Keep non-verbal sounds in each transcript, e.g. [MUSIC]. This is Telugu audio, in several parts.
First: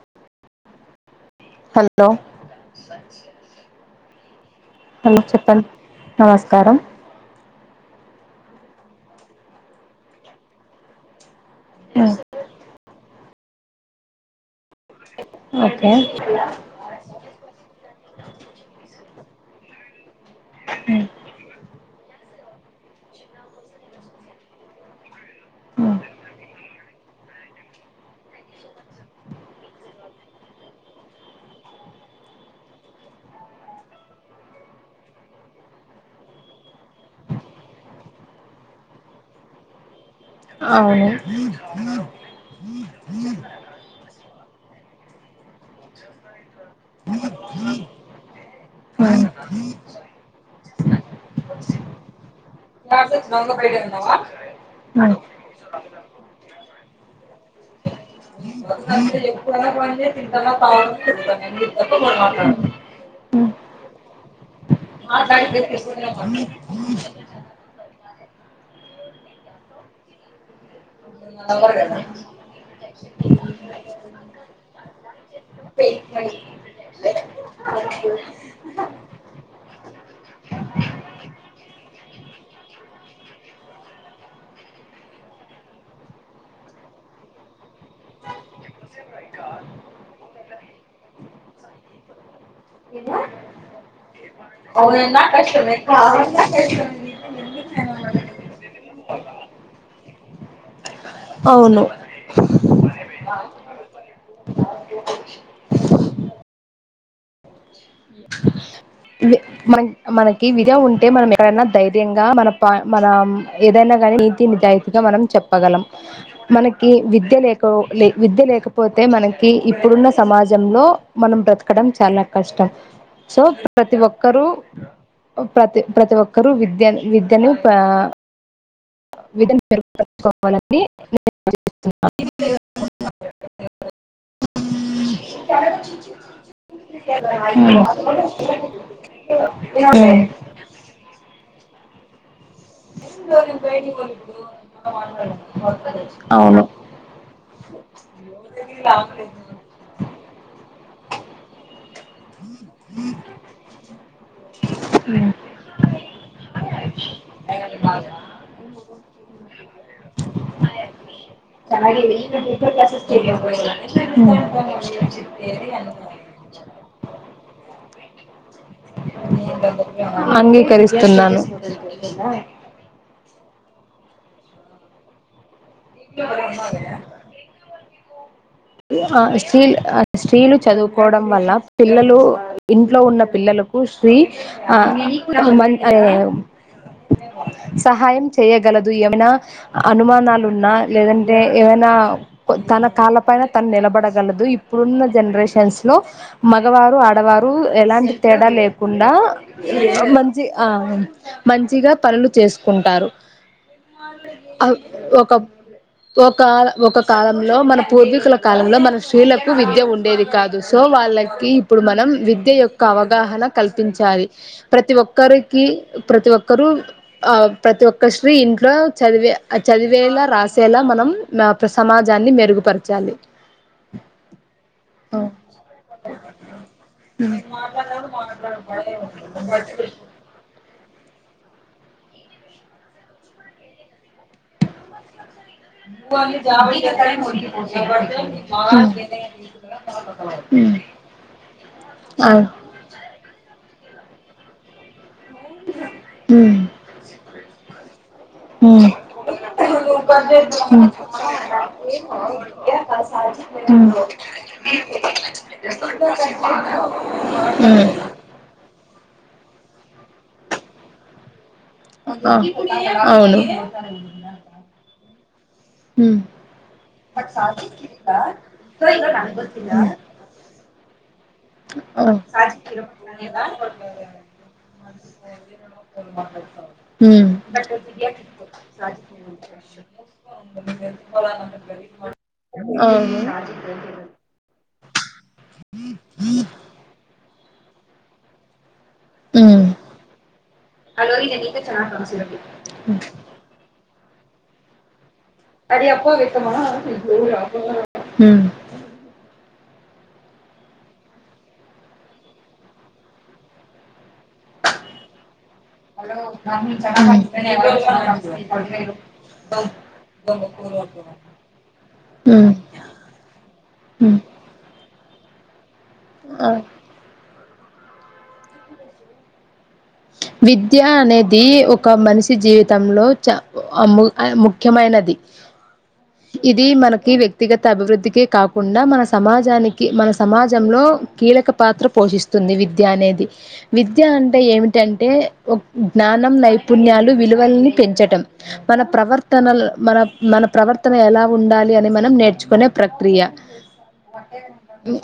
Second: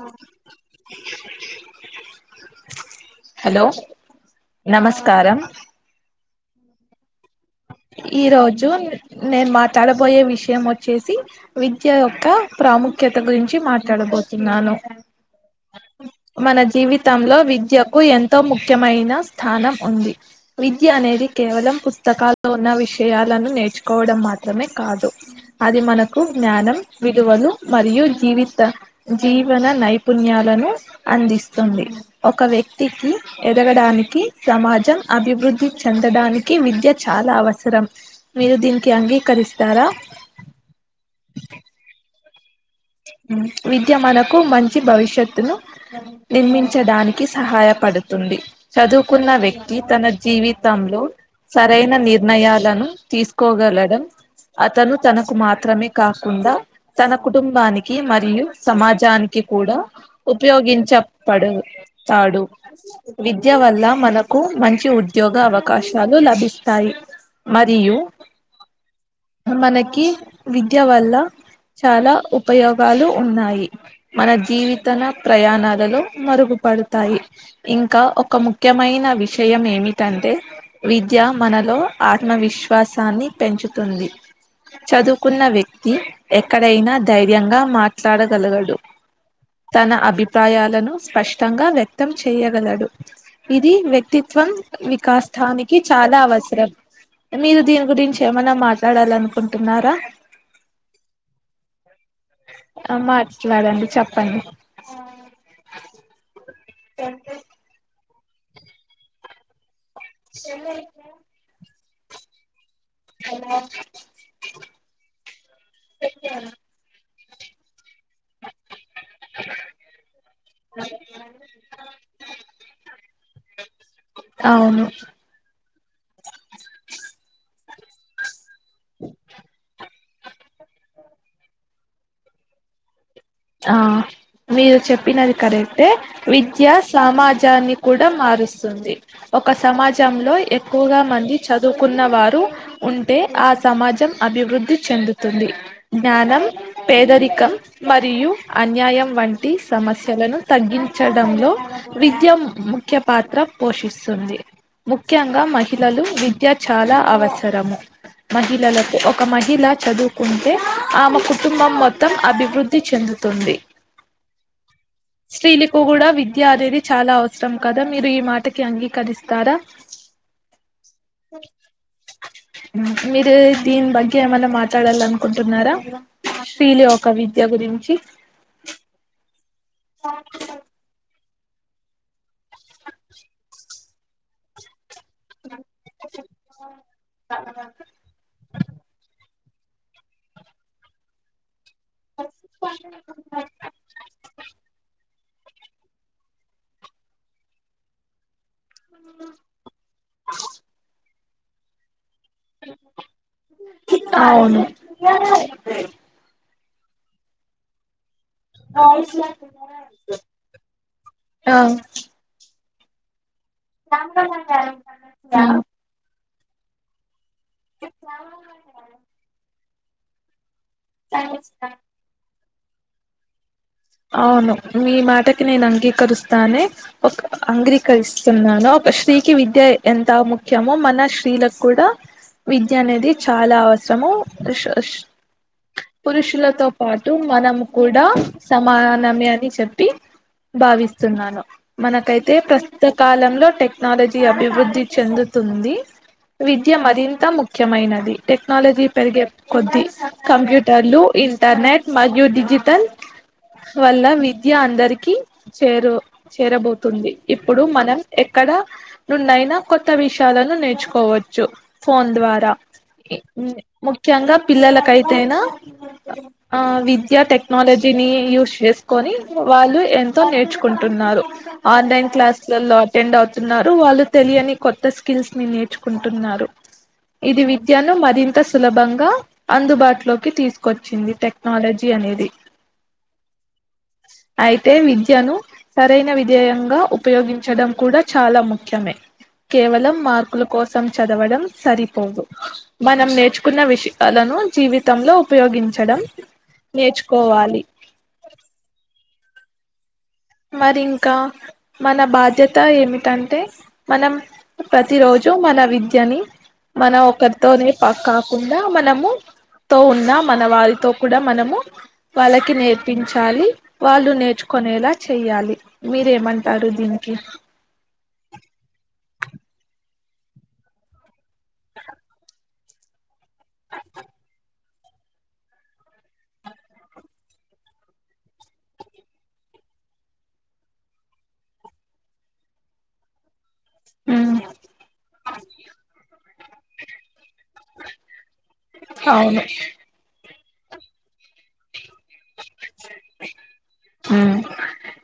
ఆఓ హలో హలో హలో నమస్కారం చెప్పండి నమస్కారం ఈ రోజు నేను మాట్లాడబోయే విషయం వచ్చేసి విద్య యొక్క ప్రాముఖ్య ముఖ్యత గురించి మాట్లాడబోతున్నాను ఓకే మన జీవితంలో విద్యకు ఎంతో ముఖ్యమైన స్థానం ఉంది విద్య అనేది కేవలం పుస్తకాలు ఉన్న విషయాలను నేర్చుకోవడం మాత్రమే కాదు అది మనకు జ్ఞానం విలువలు మరియు జీవిత జీవన నైపుణ్యాలను అందిస్తుంది ఒక వ్యక్తికి ఎదగడానికి సమాజం అభివృద్ధి చెందడానికి విద్యత్ చాలా అవసరం మీరు దీనికి అంగీకరిస్తారా అవును విద్య మనకు మంచి భవిష్యత్తును నిర్మించడానికి సహాయపడుతుంది చదువుకున్న వ్యక్తి తన జీవితంలో సరైన నిర్ణయాలను తీసుకోగలడం అతను తనకు మాత్రమే కాకుండా తన కు కుటుంబానికి మరియు సమాజ వినికి కూడా ఉపయోగించ పడతాడు విద విద్య వల్ల మనకు మంచి మంచి ఉద్యోగ అవకాశాలు లభిస్తాయి మరియు మనకి విద్య వల్ల రగాన్నా ఉయోగాలు ఉన్నాయి మన జీవిత ప్రయాణాలలో మరుగుపడతాయి ఇంకా ఒక ముఖ్యమైన విషయం ఏమిటంటే విద్య మనలో ఆత్మవిశ్వాసాన్ని పెంచుతుంది చదువుకున్న వ్యక్తి ఎక్కడైనా ధైర్యంగా మాట్లాడగలగడు తన అభిప్రాయాలను స్పష్టంగా వ్యక్తం చేయగలడు ఇది వ్యక్తి వికాసానికి చాలా అవసరం మీరు దీని గురించి ఏమైనా మాట్ మాట్లాడాలనుకుంటున్నారా అవును ఆ మాట్లాడండి చెప్పండి స మంచి మనకి విద ఉంటే మనం ఎక్కడైనా దైర్ గా మన మనం ఏదైనా కానీ నీతి నిజాయితీగా మనం చెప్పగలం మనకి విద్య వి విద్యనేక విద్యలేఖ పోతే మనకి ఇప్పుడున్న సమాజంలో మనం బ్రతకడం చాలా కష్టం సో ప్రతి ఒక్క అవును ప్రతి ప్రతి ఒక్కరు విద్య విద్యను విదం పెరు [UNINTELLIGIBLE] ుకోవాలని నేస్తున్నాను [UNINTELLIGIBLE] ఆ మీరు చెప్పినది కరెక్టే విద్య సమాజాన్ని కూడా మారుస్తుంది ఒక సమాజంలో ఎక్కువగా మంది చదువుకున్నవారు ఉంటే ఆ సమాజం అభివృద్ధి చెందుతుంది జ్ఞానం అవును పేదరికం మరి యు అన్యాయం వంటి సమస్యలను తగ్గించ పెట్టడంలో విద్య ముఖ్య పాత్ర పోషిస్తుంది ముఖ్యంగా మహిళలు విద్య చాలా అవసరము మహిళలకు ఒక మహిళ చదువుకుంటే ఆమె కుటుంబం మొత్తం అభివృద్ధి చెందుతుంది ఇష్టం కదా మీరు ఈ మాటకి అంగీకరిస్తారా అంగీకరిస్తున్నాను మీరు దీని బట్టి ఏమైనా మాట్లాడాలి అనుకుంటున్నారా ప లేో కవి [UNINTELLIGIBLE] నుంచి ఆ స్టీల్ స్త్రీ లు చదువుకోవడం వల్ల పిల్లలు ఇంట్లో ఉన్న పిల్లలకు స్త్రీ ఆ మ సహాయం చేయగలదు ఏమనా అనుమానాలు ఉన్నా లేదంటే ఏవైనా తన కాళ్ళ పైన నిలబడగలదు ఇప్పుడున్న జనరేషన్స్ లో మగవారు ఆడవారు ఎలాంటి తేడా లే కాకుండా మంచి ఆ మంచిగా పనులు చేసుకుంటారు అవును ఒక ఒక ఒక కాలంలో మన పూర్వీకుల కాలంలో మన స్త్రీలకు విద్య ఉండేది కాదు సో వాళ్ళకి ఆ ఇప్పుడు మనం విద్య యొక్క ఒక అవగాహన కల్పించాలి ప్రతి ఆ. ఒక్కరికి ప్రతి ఒక్క కరు ఆ ప్రతి ఒక్క స్త్రీ ఇంట్లో చదివే చదివేలా రాస్ చేలా మనం మ్యాప సమాజాన్ని మెరుగు పంచాలి అవును మీ మాటకి నేను అంగీకరిస్తానే ఒక అంగ్రీకరిస్తున్నాను ఒక స్త్రీకి విద్య ఎంత ముఖ్యమో మన స్త్రీల కూడా విద్య అనేది చాలా అవసరము పురుషులతో పాటు మనం కూడా సమానమే అని చెప్పి భావిస్తున్నాను మనకైతే ప్రస్తుత కాలంలో టెక్నాలజీ అభివృద్ధి చెందు తుంది విద్య మరింత ముఖ్యమైనది టెక్నాలజీ పెరిగే కొద్ది కంప్యూటర్లు ఇంటర్నెట్ మరియు డిజిటల్ వల్ల విద్య అందరికి చేరు చేరబోతుంది ఇప్పుడు ఉమ్ మనం ఎక్కడ నున్నైనా కొత్త విషయాలను నేర్చుకోవచ్చు ఫోన్ ద్వారా అవును ముఖ్యంగా పిల్లలకై తేనా హ్మ్ ఆ విద్ ద్య టెక్నోలజీని యూజ్ చేసుకొని వాళ్ళు ఎంతో నేర్చు కుంటున్నారు ఆన్లైన్ క్లాస్లలో అటెండ్ అవుతున్నారు వాళ్ళు తెలియని కొత్త స్కిల్స్ ని నేర్చుకుంటున్నారు హ్మ్ ఇది విద్యను మరింత సులభంగా అందుబాటులోకి తీసుకొచ్చింది టెక్నాలజీ అనేది అయితే విద్యను సరైన వి అధ్యయంగా ఉపయోగించడం కూడా చాలా ముఖ్యమే హ్మ్ కేవలం మార్కుల కోసం చదవడం సరిపోదు మనం నేర్చుకున్న విష వాళ్ళను జీవితంలో ఉపయోగించడం ఉమ్ నేర్చుకోవాలి అ మరి ఇంకా మన బాధ్యత ఏమిటంటే మనం ప్రతి రోజు మన వి ద్యని మన ఒకరితోనే ప కాకుండా మనము తో ఉన్న మన వారితో కూడా మనము హ్మ్ వాళ్ళకి నేర్పించాలి వాళ్ళు హ్మ్ నేర్చుకునేలా చెయ్యాలి మీరేమంటారు దీనికి విద్య అనేది ఒక మనిషి జీవితంలో చ ము ముఖ్యమైనది ఇది మనకి వ్యక్తిగత అభివృద్ధిికే కాకుండా మన సమాజానికి మన సమాజంలో కీలక పాత్ర పోషిస్తుంది విద్య అనేది విద్య ఉమ్ అంటే ఏమి టెంటే ఒ జ్ఞానం నైప్ పుణ్యాలు విలువల్ని పెంచటం. మన అవును ప్రవర్తనల్ మన మన ప్రవర్తన ఎలా ఉండాలి అని మనం నేర్చ్ కొనే ప్రక్రియ ఉమ్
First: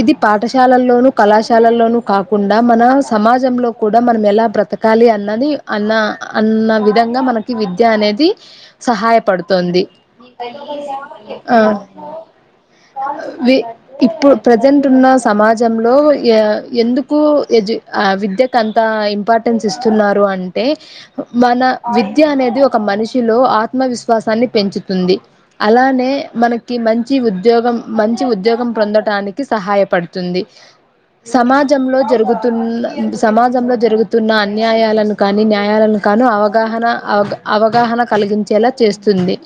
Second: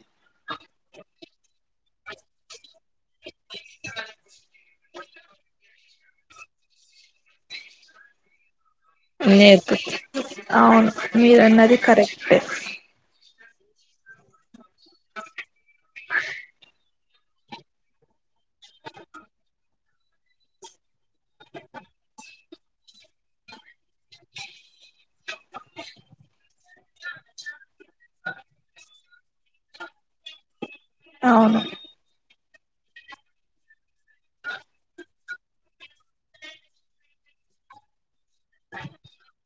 ఇది పాఠశ్ శాలల్లోనూ కళాశాలల్లోనూ కాకుండా మన సమాజంలో కూడా మనం ఎలా బతకాలి అన్నది అన్న అన్న విధంగా మనకి విద్య అనేది నేర్పు సహాయపడుతుంది అవును ఆ మీరన్నది కరెక్టే వి ఇప్పుడ్ ప్రజెంట్ ఉన్న సమాజంలో ఎ ఎందుక్ కు ఎజుక్ ఆ విద్యకు అంత ఇంపార్ట్ టెన్స్ ఇస్తున్నారు అంటే హ మన విద్యా అనేది ఒక్ ఒక మనిషిలో ఆత్మవిస్వాసాన్ని పెంచుతుంది. అలానే మనక్ కి మంచి ఉద్యోగం, మంచి ఉద్యోగం ప్రొందటానికి సహాయపడుతుంది. అవును సమాజంలో జరుగుత్ తున్న సమాజంలో జరుగుత్ తున్న అన్యాయాలను కానీ న్యాయాలను కానీ అవగాహన అవగ్ అవగాహన. కలిగించేలా చేస్తుంది.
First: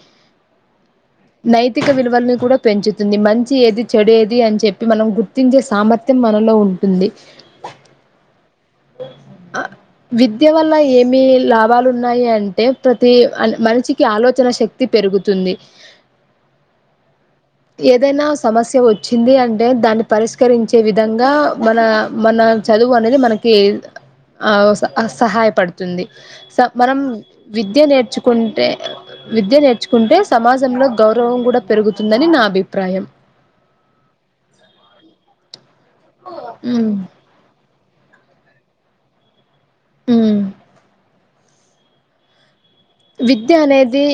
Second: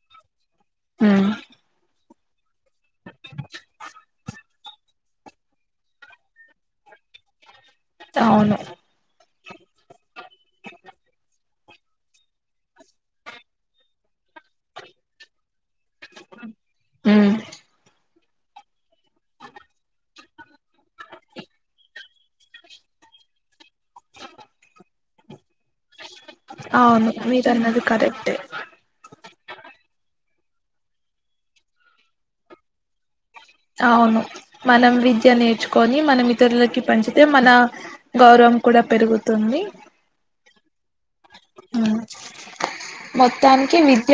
ఉమ్ నైతిక విలువల్ని కూడక్ పెంచుతుంది మంచి ఏది చెడు ఏద్ ది అని చెప్పి మనం గుర్తించే సామర్థ్యం మనలో ఉంటుంది. అవును అ విద్య వల్ల ఏమి లాబాలు ఉన్నాయి అంటే ప్రతి అన్ మనిషికి ఆలోచన శక్తి పెరుగుతుంది. హ్మ్ ఏదైనా సమస్య వచ్చింది అంటే దాన్ని పరిస్కరించే విధంగా మన మన చదువు అనేది మనక్ కి అవు స అ సహాయపడుతుంది. స మనం అవును విద్య మీరన్నది కరెక్టే నేర్చుకుంటే విద్య నేర్చుకుంటే సమాజంలో గౌరవం కూడా పెరుగుతుందని నా అభిప్రాయం. అవును మనం విద్య నేర్చు కొని మనం ఇతరులకి ఉమ్ పంచితే మన గౌరవం కూడా పెరుగుతుంది. ఉమ్ ఆ విద్యా అనేదీ,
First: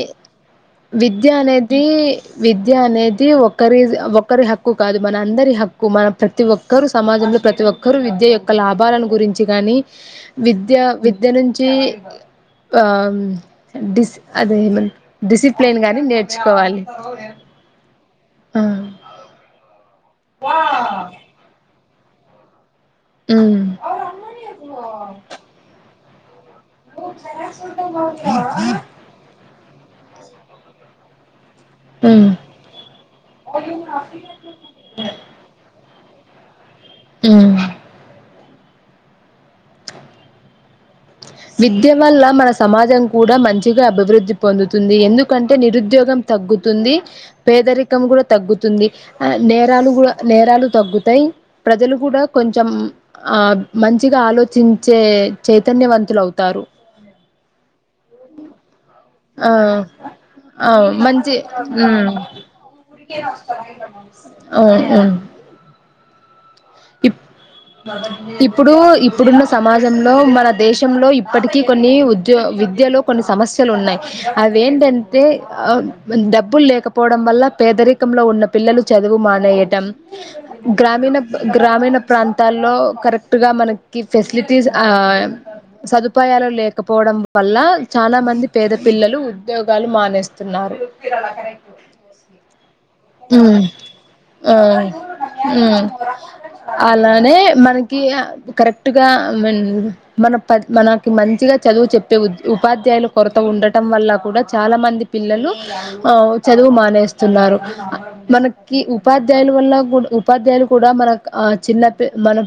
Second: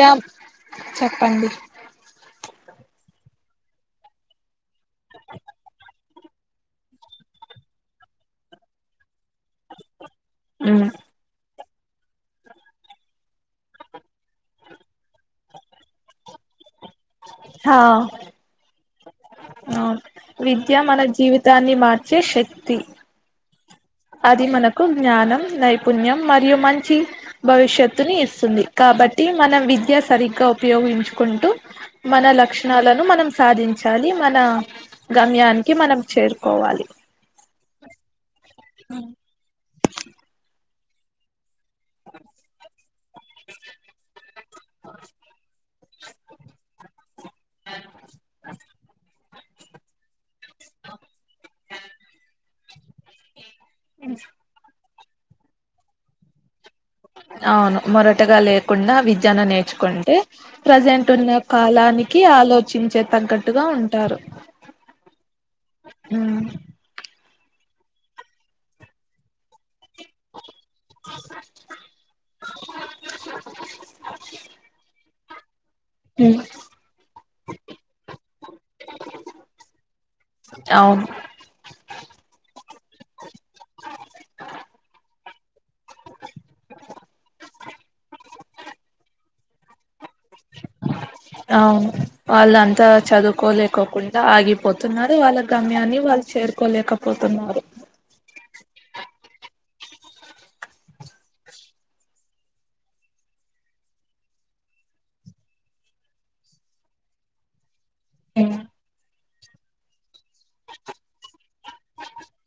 విద్యా చెప్పండి అనేదీ విద్ విద్యా అనేది ఒక్కరీజ్ ఒక్కరి హక్కు కాదు. మన అందరి హక్కు మన ప్రతి ఒక్కరు సమాజంలో ప్రతి ఒక్కరు విద్య యొక్క లాభాలను గురించి గానీ, విద్యా ఉమ్, విద్య నుంచీ ఆం డిస్ అది ఏమంటర్ డిసిప్లేన్ గాని నేర్చుకోవాలి. హా ఆ విద్యా మన జీవితాన్ని మా ర్చే శక్తి. ఊ అది మనకు జ్ఞానం, నైపుణ్యం మరియు మంచి భవిష్యత్తునీ ఇస్తుంది. కాబట్టి మన విద్య సరిగ్గా ఉపయోగించుకుంటూ మన ఉమ్ లక్షణాలను మనం సాధించాలి. మనా గమ్యానికి మనం చేరుకోవాలి ఉమ్ అ విద్య వల్ల మన సమాజం కూడా మంచిగా అభివృద్ధి పొందుతుంది. ఎందుకంటే నిరుద్యోగం తగ్గుతుంది. పేదరికం గూడ తగ్గుతుంది. నేరాలు గూడా, నేరాలు తగ్గుతయి. ప్రజలు గూడా కొంచెం ఆ మంచిగా ఆలోచిం చే చైతన్యవంత్ తులవుతారు. అవును మొరటగా లేకుండా విద్యను ఆ నేర్చుకుంటే ఆ ప్రజెంట్ మంచి ఉన్న ఉమ్ కాలానికీ ఆలోచించే తగ్గట్టుగా ఉంటారు. అవును ఊ ఇప్పుడూ ఇప్పుడున్న సమాజ్ జంలో మన దేశంలో ఇప్పటికీ కొన్నీ ఉద్యో విద్యలో కొన్ని సమస్యలు ఉన్నాయి. అవేటంట్ తే ఆ డబ్బుల్ లేకపోవడం వల్ల పేదరికంలో ఉన్న పిల్లలు చదువు మానేయటం. అవును గ్రామీణ గ్రామీణ ప్రాంతాల్లో కరెక్ట్గా మనకి ఫెసిలిటీస్ ఆ సదుపాయాలు లేకపోవడం వల్లా, చాలా మంది పేద పిల్లలూ ఉ ద్యోగాలు మానే అవును వాళ్ళంతా ఉమ్ చదువుకోలేకోకుండా ఆ ఆగిపోతున్నారు. వాళ్ళ ఉమ్ గమ్యాన్ని వాళ్ళు అలానే చేరుకోలేకపోతున్నారు. మనకి కరెక్ట్ గా మన్ మన ప మనకి మంచిగా చదువు చెప్పే ఉపాధ్యాయుల కొరత ఉండటం వల్ల కూడా చాలా మంది పిల్లలు, ఆ చదువు మానేస్తున్నారు. ఉమ్ మనకీ ఉ ఉపాధ్యాయుల వల్ల కూడ, ఉపాధ్యాయులు కూడా మన చిన్న మన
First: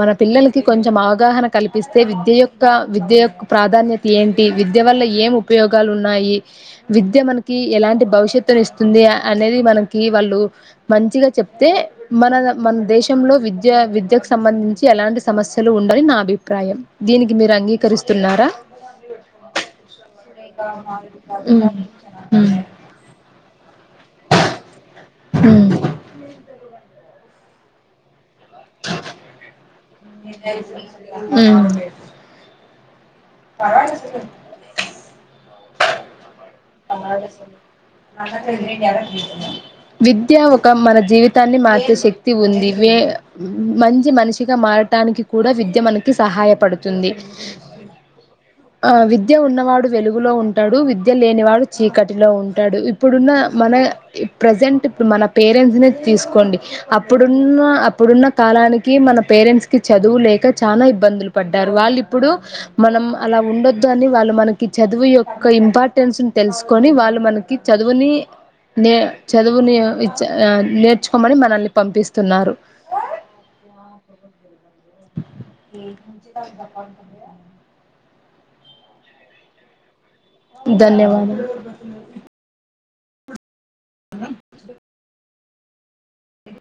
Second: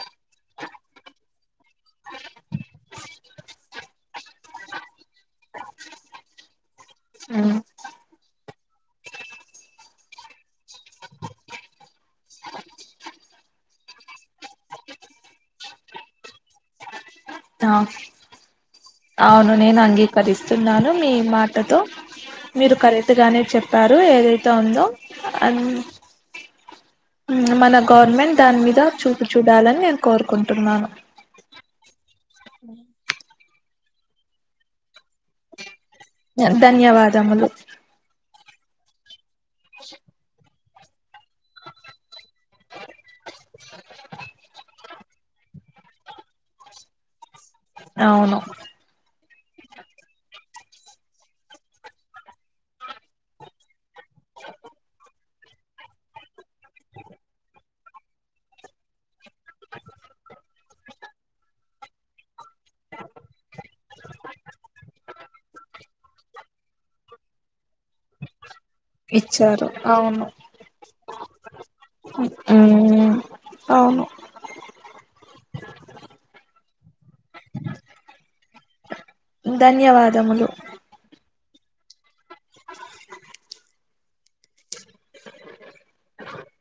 మన పిల్లలకి కొంచెం అవగాహన కల్పిస్తే, విద్య యొక్క విద్య యొక్క ప్రాధాన్యత ఏంటి, విద్య వల్ల ఏం ఉపయోగాలు ఉన్నాయి. విద్య ఉమ్, మనకి ఎలాంటి భవిష్యత్తును ఇస్తుంది అనేది. మనకి వాళ్ళు మంచిగా చెప్తే, మన మన దేశంలో విద్య విద్యకు సంబంధించి ఎలాంటి సమస్యలు ఉండని నా అభిప్రాయం. దీనికి మీరు ఆ అంగీకరిస్తున్నారా. అవును నేను అంగీకరిస్తున్నాను మీ ఉమ్ మాటతో. ఉమ్ మీరు కరెక్టుగానే చెప్పార్ రూ ఏదైతే ఉందో. అన్ ఉమ్ మనం గవర్మెంట్ దాని మీద చూపు చూడాలని నేను కోరుకుంటున్నాను. పాదల [UNINTELLIGIBLE] ధన్యవాదములు విద్య ఒక మన జీవితాన్ని మార్చే శక్తి ఉంది. వే మంచి మనిషిగా మారటానికి కూడా విద్య మనకి సహాయపడుతుంది. అవును ఆ విద్య ఉన్నవాడు వెలుగులో ఉంటాడు, విద్య లేనివాడు చీకటిలో ఉంటాడు. ఇప్పుడున్న మన ఈ ప్రజెంట్ ఇప్పుడు మన పేరెంట్స్ నే తీసుకోండి. అప్పుడున్న అప్పుడున్న కాలానికి మన పేరెంట్స్ కి చదువు లేక చానా ఇబ్బందులు పడ్డారు. వాళ్ళు ఇప్పుడు మనం అలా ఉండొదని వాళ్ళు మనకి చదువు యొక్క ఇంపార్టెన్స్ తెలుసుకొని వాళ్ళు మనకి చదువుని నే ఇచ్చారు చదువునే ఇచ్చ ఆ నేర్ ర్చుకోమని మనల్ని హు పంపిస్తున్నారు అవును అవును త ద దకాం క ధన్యవాద్ మ్మ్ ధన్యవాదములు జ్వరం వచ్చిందే అ